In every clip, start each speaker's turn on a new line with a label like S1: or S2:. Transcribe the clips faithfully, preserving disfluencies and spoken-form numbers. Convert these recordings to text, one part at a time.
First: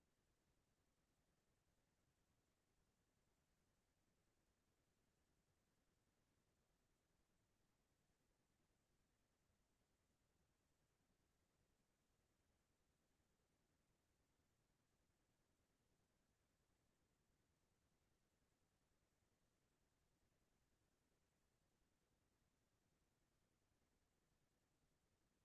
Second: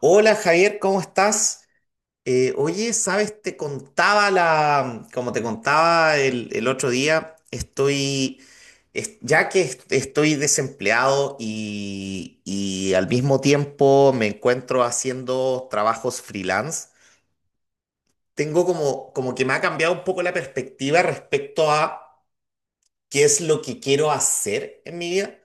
S1: Hola Javier, ¿cómo estás? Eh, oye, sabes, te contaba la, como te contaba el, el otro día, estoy, es- ya que est- estoy desempleado y, y al mismo tiempo me encuentro haciendo trabajos freelance, tengo como, como que me ha cambiado un poco la perspectiva respecto a qué es lo que quiero hacer en mi vida,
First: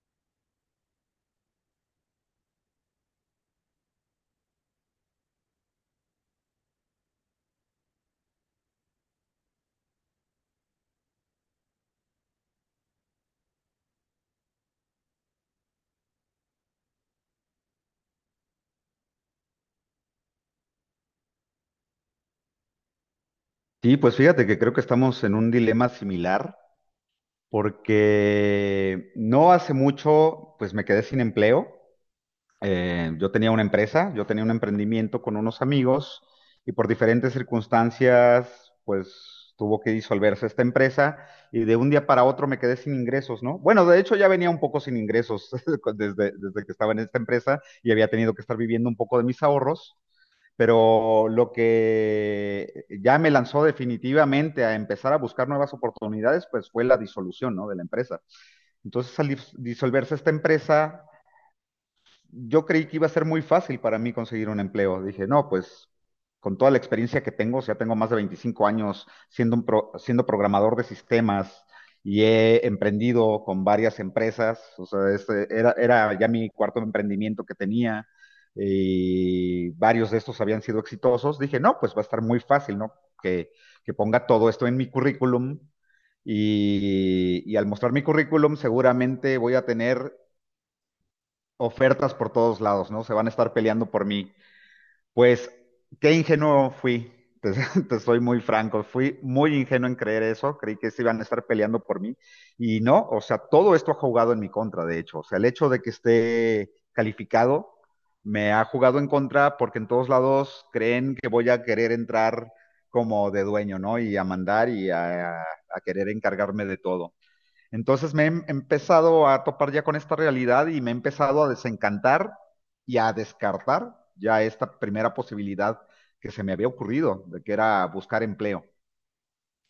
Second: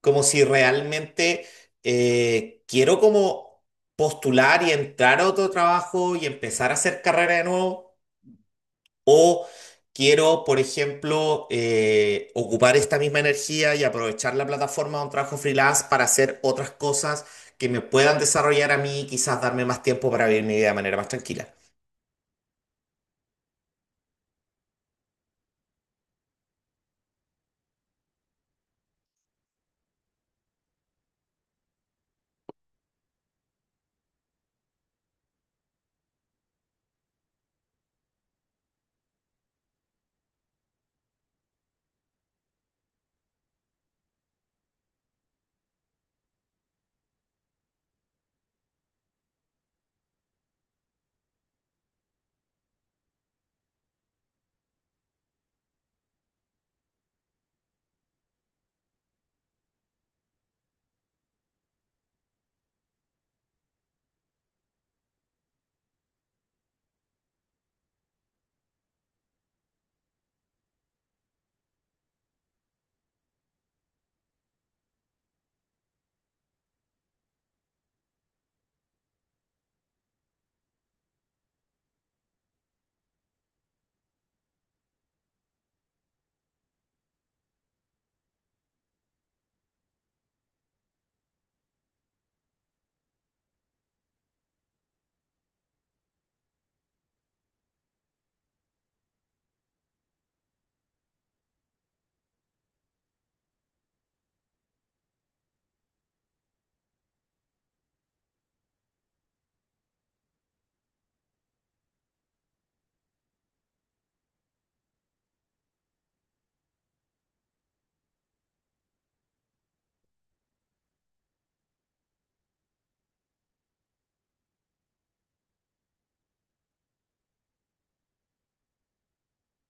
S1: como si realmente eh, quiero como postular y entrar a otro trabajo y empezar a hacer carrera de nuevo, o quiero, por ejemplo, eh, ocupar esta misma energía y aprovechar la plataforma de un trabajo freelance para hacer otras cosas que me puedan desarrollar a mí y quizás darme más tiempo para vivir mi vida de manera más tranquila.
S2: Sí, pues fíjate que creo que estamos en un dilema similar porque no hace mucho pues me quedé sin empleo. Eh, yo tenía una empresa, yo tenía un emprendimiento con unos amigos y por diferentes circunstancias pues tuvo que disolverse esta empresa y de un día para otro me quedé sin ingresos, ¿no? Bueno, de hecho ya venía un poco sin ingresos desde, desde que estaba en esta empresa y había tenido que estar viviendo un poco de mis ahorros, pero lo que ya me lanzó definitivamente a empezar a buscar nuevas oportunidades, pues fue la disolución, ¿no? De la empresa. Entonces, al disolverse esta empresa, yo creí que iba a ser muy fácil para mí conseguir un empleo. Dije, no, pues con toda la experiencia que tengo, o sea, tengo más de veinticinco años siendo, un pro- siendo programador de sistemas y he emprendido con varias empresas, o sea, este era, era ya mi cuarto emprendimiento que tenía y varios de estos habían sido exitosos. Dije, no, pues va a estar muy fácil, ¿no? Que, que ponga todo esto en mi currículum. Y, y al mostrar mi currículum seguramente voy a tener ofertas por todos lados, ¿no? Se van a estar peleando por mí. Pues, qué ingenuo fui, te, te soy muy franco, fui muy ingenuo en creer eso, creí que se iban a estar peleando por mí y no, o sea, todo esto ha jugado en mi contra, de hecho, o sea, el hecho de que esté calificado me ha jugado en contra porque en todos lados creen que voy a querer entrar como de dueño, ¿no? Y a mandar y a, a querer encargarme de todo. Entonces me he em- empezado a topar ya con esta realidad y me he empezado a desencantar y a descartar ya esta primera posibilidad que se me había ocurrido, de que era buscar empleo.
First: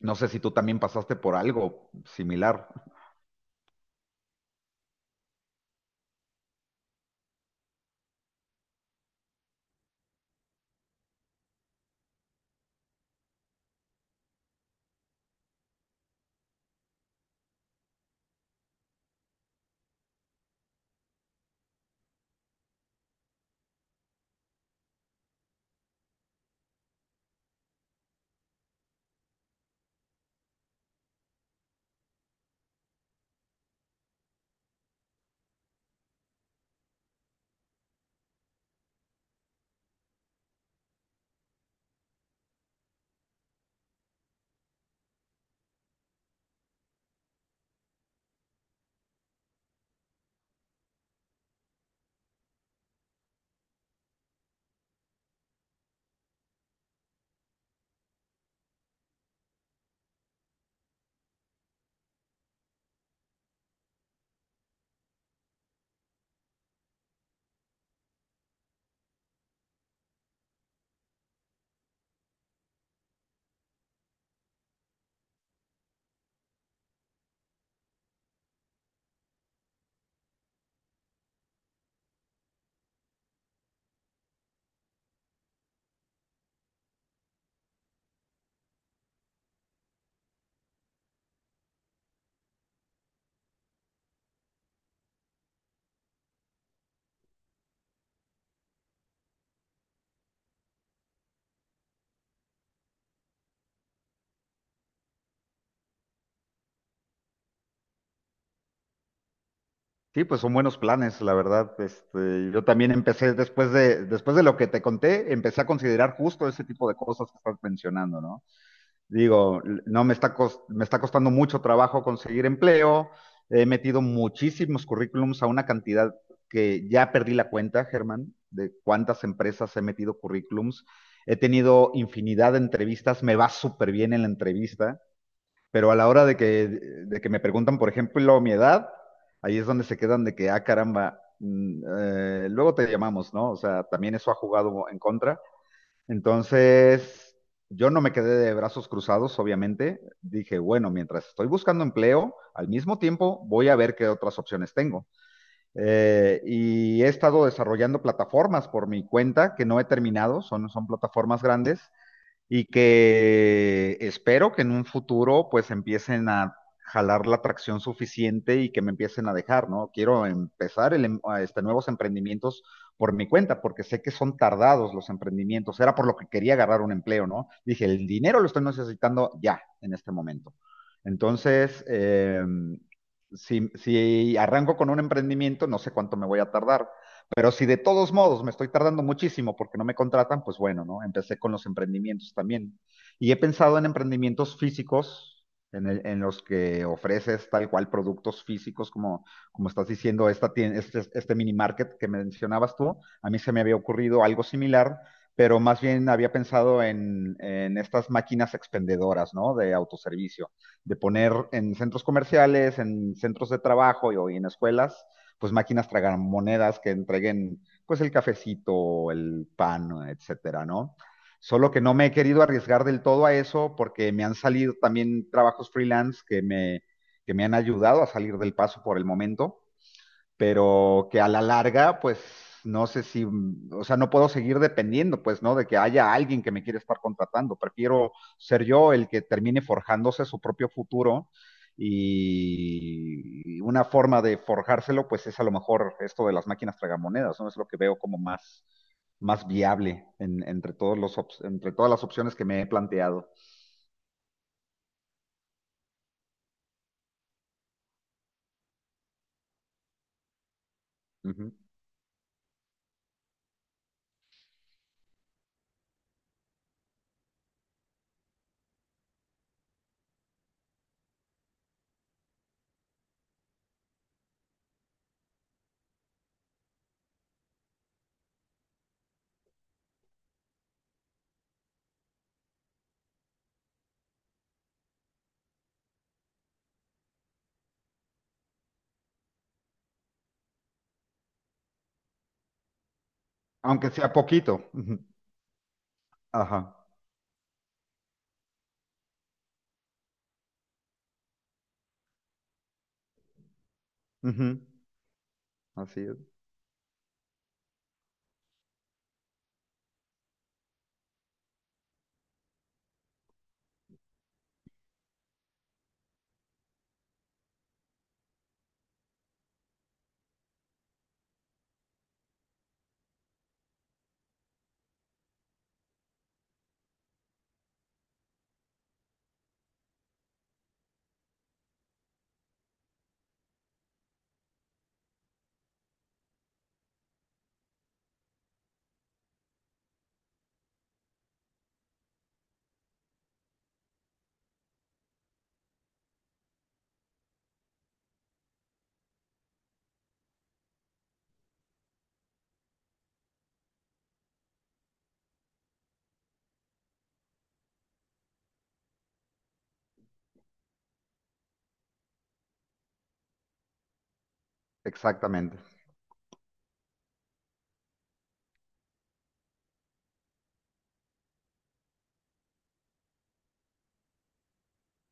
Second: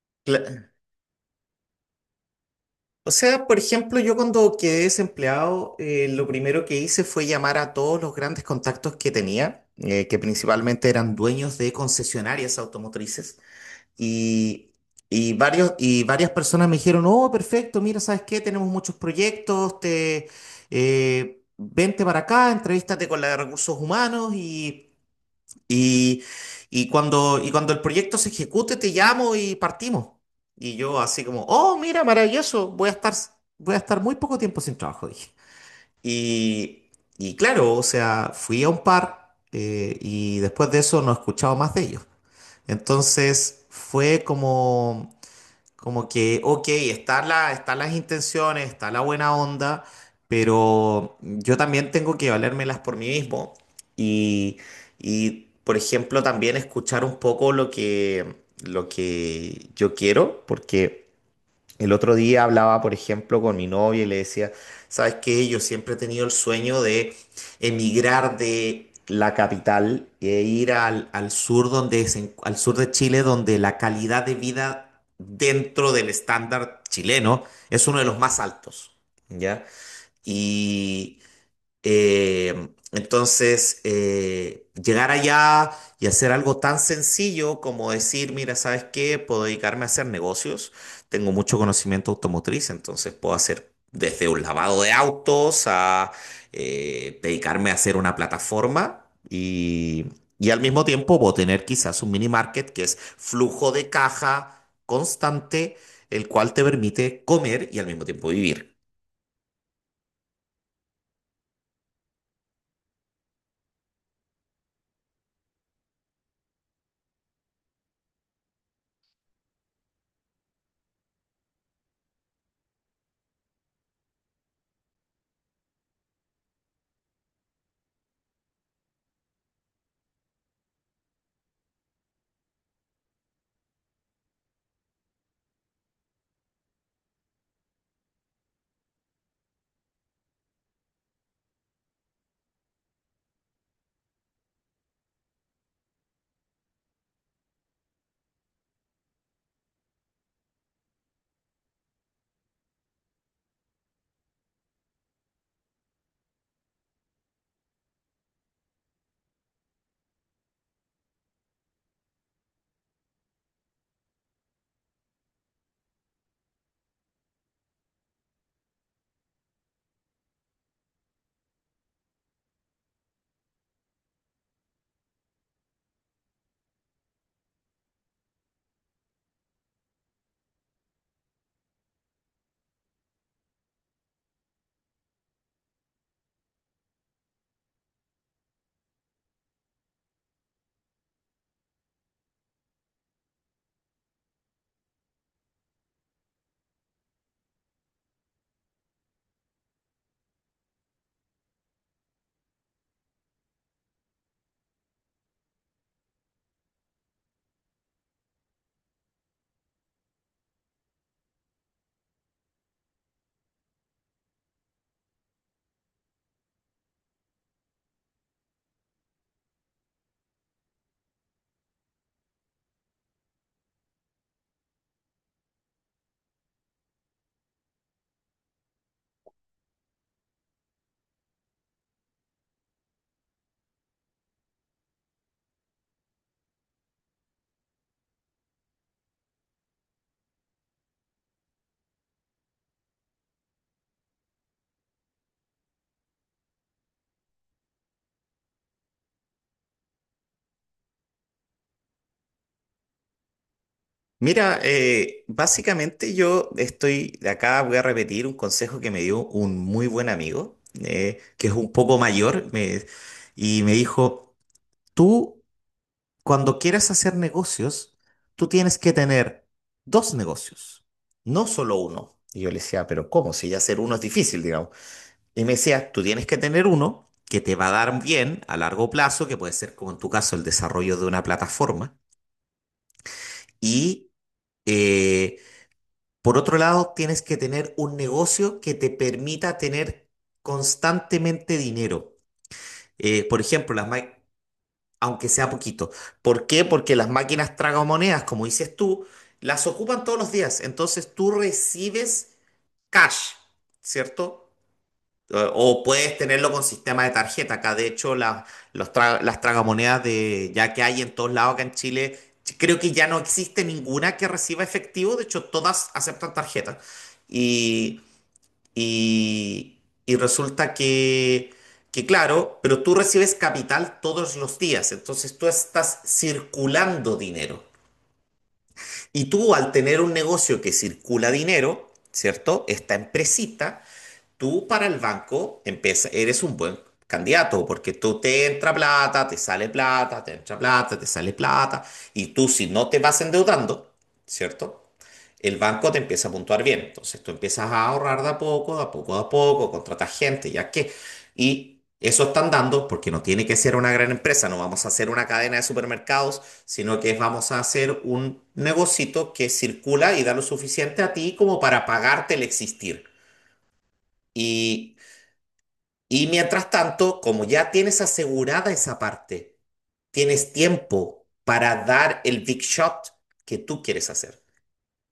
S2: No sé si tú también pasaste por algo similar.
S1: O sea, por ejemplo, yo cuando quedé desempleado, eh, lo primero que hice fue llamar a todos los grandes contactos que tenía, eh, que principalmente eran dueños de concesionarias automotrices, y, y varios, y varias personas me dijeron, oh, perfecto, mira, ¿sabes qué? Tenemos muchos proyectos, te, eh, vente para acá, entrevístate con la de recursos humanos y... Y, y cuando, y cuando el proyecto se ejecute, te llamo y partimos. Y yo así como, oh, mira, maravilloso, voy a estar, voy a estar muy poco tiempo sin trabajo, dije. Y, y claro, o sea, fui a un par, eh, y después de eso no he escuchado más de ellos. Entonces fue como, como que, ok, están la, están las intenciones, está la buena onda, pero yo también tengo que valérmelas por mí mismo. Y, y, por ejemplo, también escuchar un poco lo que, lo que yo quiero, porque el otro día hablaba, por ejemplo, con mi novia y le decía, ¿sabes qué? Yo siempre he tenido el sueño de emigrar de la capital e ir al, al sur donde se en- al sur de Chile, donde la calidad de vida dentro del estándar chileno es uno de los más altos, ¿ya? Y eh, entonces, eh, llegar allá y hacer algo tan sencillo como decir, mira, ¿sabes qué? Puedo dedicarme a hacer negocios. Tengo mucho conocimiento automotriz, entonces puedo hacer desde un lavado de autos a, eh, dedicarme a hacer una plataforma y, y al mismo tiempo puedo tener quizás un mini market que es flujo de caja constante, el cual te permite comer y al mismo tiempo vivir.
S2: Sí, pues son buenos planes, la verdad. Este, yo también empecé después de, después de lo que te conté, empecé a considerar justo ese tipo de cosas que estás mencionando, ¿no? Digo, no me está, cos- me está costando mucho trabajo conseguir empleo. He metido muchísimos currículums a una cantidad que ya perdí la cuenta, Germán, de cuántas empresas he metido currículums. He tenido infinidad de entrevistas, me va súper bien en la entrevista, pero a la hora de que, de que me preguntan, por ejemplo, mi edad, ahí es donde se quedan de que, ah, caramba, mm, eh, luego te llamamos, ¿no? O sea, también eso ha jugado en contra. Entonces, yo no me quedé de brazos cruzados, obviamente. Dije, bueno, mientras estoy buscando empleo, al mismo tiempo voy a ver qué otras opciones tengo. Eh, y he estado desarrollando plataformas por mi cuenta que no he terminado, son, son plataformas grandes y que espero que en un futuro pues empiecen a jalar la tracción suficiente y que me empiecen a dejar, ¿no? Quiero empezar el em- a este, nuevos emprendimientos por mi cuenta, porque sé que son tardados los emprendimientos. Era por lo que quería agarrar un empleo, ¿no? Dije, el dinero lo estoy necesitando ya, en este momento. Entonces, em, si, si arranco con un emprendimiento, no sé cuánto me voy a tardar. Pero si de todos modos me estoy tardando muchísimo porque no me contratan, pues bueno, ¿no? Empecé con los emprendimientos también. Y he pensado en emprendimientos físicos, en, el- en los que ofreces tal cual productos físicos, como, como estás diciendo, esta tien- este, este mini market que mencionabas tú. A mí se me había ocurrido algo similar, pero más bien había pensado en, en estas máquinas expendedoras, ¿no? De autoservicio, de poner en centros comerciales, en centros de trabajo y, o en escuelas pues máquinas tragamonedas que entreguen pues el cafecito, el pan, etcétera, ¿no? Solo que no me he querido arriesgar del todo a eso porque me han salido también trabajos freelance que me, que me han ayudado a salir del paso por el momento, pero que a la larga, pues no sé si, mm, o sea, no puedo seguir dependiendo, pues, ¿no? De que haya alguien que me quiera estar contratando. Prefiero ser yo el que termine forjándose su propio futuro y una forma de forjárselo, pues es a lo mejor esto de las máquinas tragamonedas, ¿no? Es lo que veo como más, más viable en- entre todos los, op- entre todas las opciones que me he planteado.
S1: Mira, eh, básicamente yo estoy, acá voy a repetir un consejo que me dio un muy buen amigo, eh, que
S2: Ujú.
S1: es un poco mayor, me- y me dijo, tú cuando quieras hacer negocios, tú tienes que tener dos negocios, no solo uno. Y yo le decía, pero ¿cómo? Si ya hacer uno es difícil, digamos. Y me decía, tú tienes que tener uno que te va a dar bien a largo plazo, que puede ser como en tu caso el desarrollo de una plataforma, y... eh, Por otro lado, tienes que tener un negocio que te permita tener constantemente dinero. Eh, por ejemplo, las
S2: Aunque
S1: ma-
S2: sea poquito. Ujú.
S1: aunque sea poquito. ¿Por
S2: Ajá.
S1: qué? Porque las máquinas tragamonedas, como dices tú, las ocupan todos los días. Entonces tú recibes cash, ¿cierto?
S2: Ujú.
S1: Eh, O
S2: Así
S1: puedes
S2: es.
S1: tenerlo con sistema de tarjeta. Acá, de hecho, la- los tra- las tragamonedas de, ya que hay en todos lados acá en Chile, ch- creo que ya no existe ninguna que reciba efectivo. De hecho, todas aceptan tarjeta. Y y, y resulta que, que, claro, pero tú recibes capital todos los días, entonces tú estás circulando dinero. Y tú al tener un negocio que circula dinero, ¿cierto? Esta empresita, tú para el banco empieza, eres un buen candidato porque tú te entra plata, te sale plata, te entra plata, te sale plata, y tú si no te vas endeudando, ¿cierto? El banco te empieza a puntuar bien. Entonces tú empiezas a ahorrar de a poco, de a poco, de a poco, contratas gente, ya que. Y eso están dando, porque no tiene que ser una gran empresa, no vamos a hacer una cadena de supermercados, sino que vamos a hacer un negocito que circula y da lo suficiente a ti como para pagarte el existir. Y,
S2: Exactamente.
S1: y mientras tanto, como ya tienes asegurada esa parte, tienes tiempo para dar el big shot que tú quieres hacer.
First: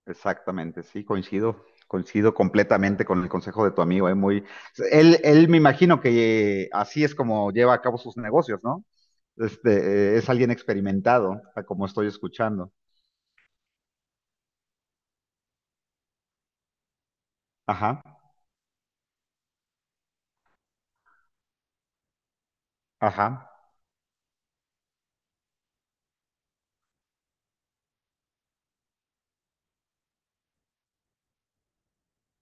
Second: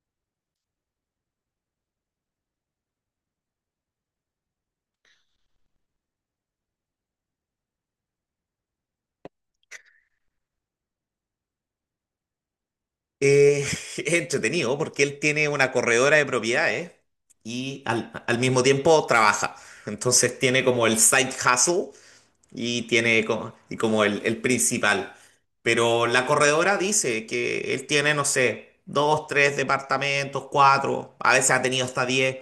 S2: Exactamente, sí, coincido, coincido completamente con el consejo de tu amigo, ¿eh? Muy, él, él me imagino que eh, así es como lleva a cabo sus negocios, ¿no? Este, eh, es alguien experimentado, a como estoy escuchando.
S1: Eh, es entretenido porque él tiene una corredora de propiedades y
S2: Ajá,
S1: al, al mismo tiempo trabaja. Entonces tiene como el side hustle y tiene
S2: ajá,
S1: como, y como el, el principal. Pero la corredora dice que él tiene, no sé, dos, tres departamentos, cuatro, a veces ha tenido hasta diez.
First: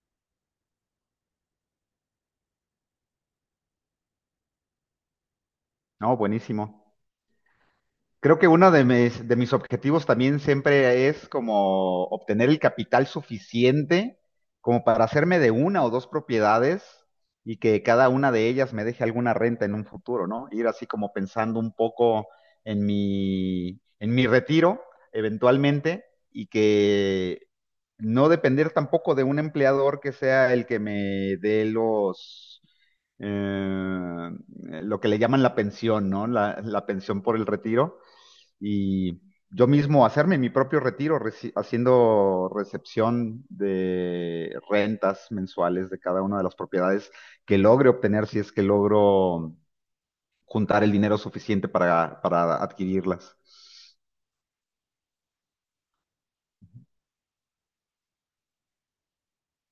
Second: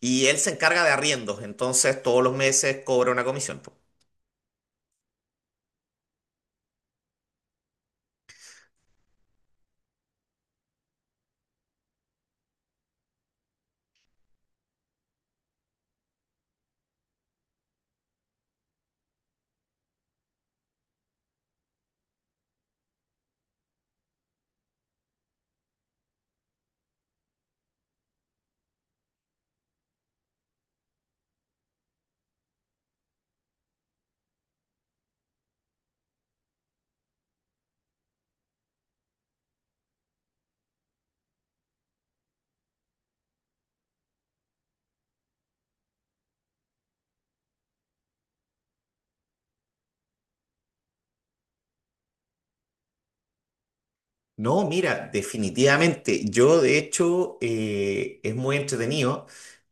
S1: Y él se encarga de arriendos, entonces todos los meses cobra una comisión.
S2: no, buenísimo. Creo que uno de mis, de mis objetivos también siempre es como obtener el capital suficiente como para hacerme de una o dos propiedades y que cada una de ellas me deje alguna renta en un futuro, ¿no? Ir así como pensando un poco en mi, en mi retiro eventualmente y que no depender tampoco de un empleador que sea el que me dé los eh, lo que le llaman la pensión, ¿no? La, la pensión por el retiro, y yo mismo hacerme mi propio retiro, reci- haciendo recepción de rentas mensuales de cada una de las propiedades que logre obtener si es que logro juntar el dinero suficiente para, para adquirirlas.
S1: No, mira, definitivamente. Yo, de hecho, eh, es muy entretenido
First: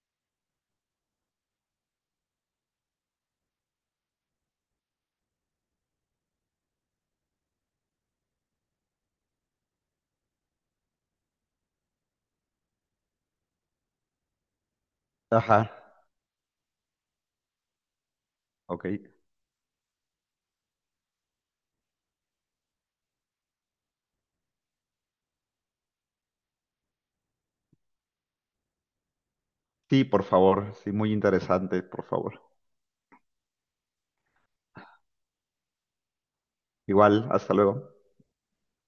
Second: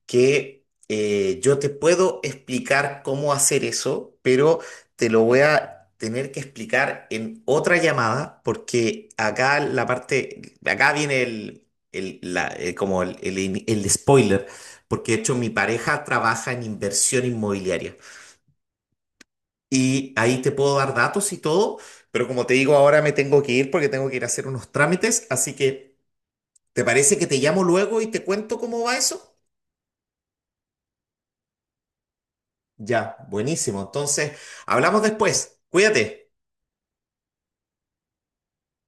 S1: que, eh, yo te puedo explicar cómo hacer eso, pero te lo voy a tener que explicar en otra llamada, porque acá la parte, acá viene el, el- la- eh, como el, el el spoiler, porque de hecho mi
S2: Ajá,
S1: pareja trabaja en inversión inmobiliaria.
S2: ok.
S1: Y ahí te puedo dar datos y todo, pero como te digo, ahora me tengo que ir porque tengo que ir a hacer unos trámites, así que... ¿Te parece que te llamo luego y te cuento cómo va eso?
S2: Sí, por favor, sí, muy interesante, por favor.
S1: Ya, buenísimo. Entonces, hablamos después. Cuídate.
S2: Igual, hasta luego.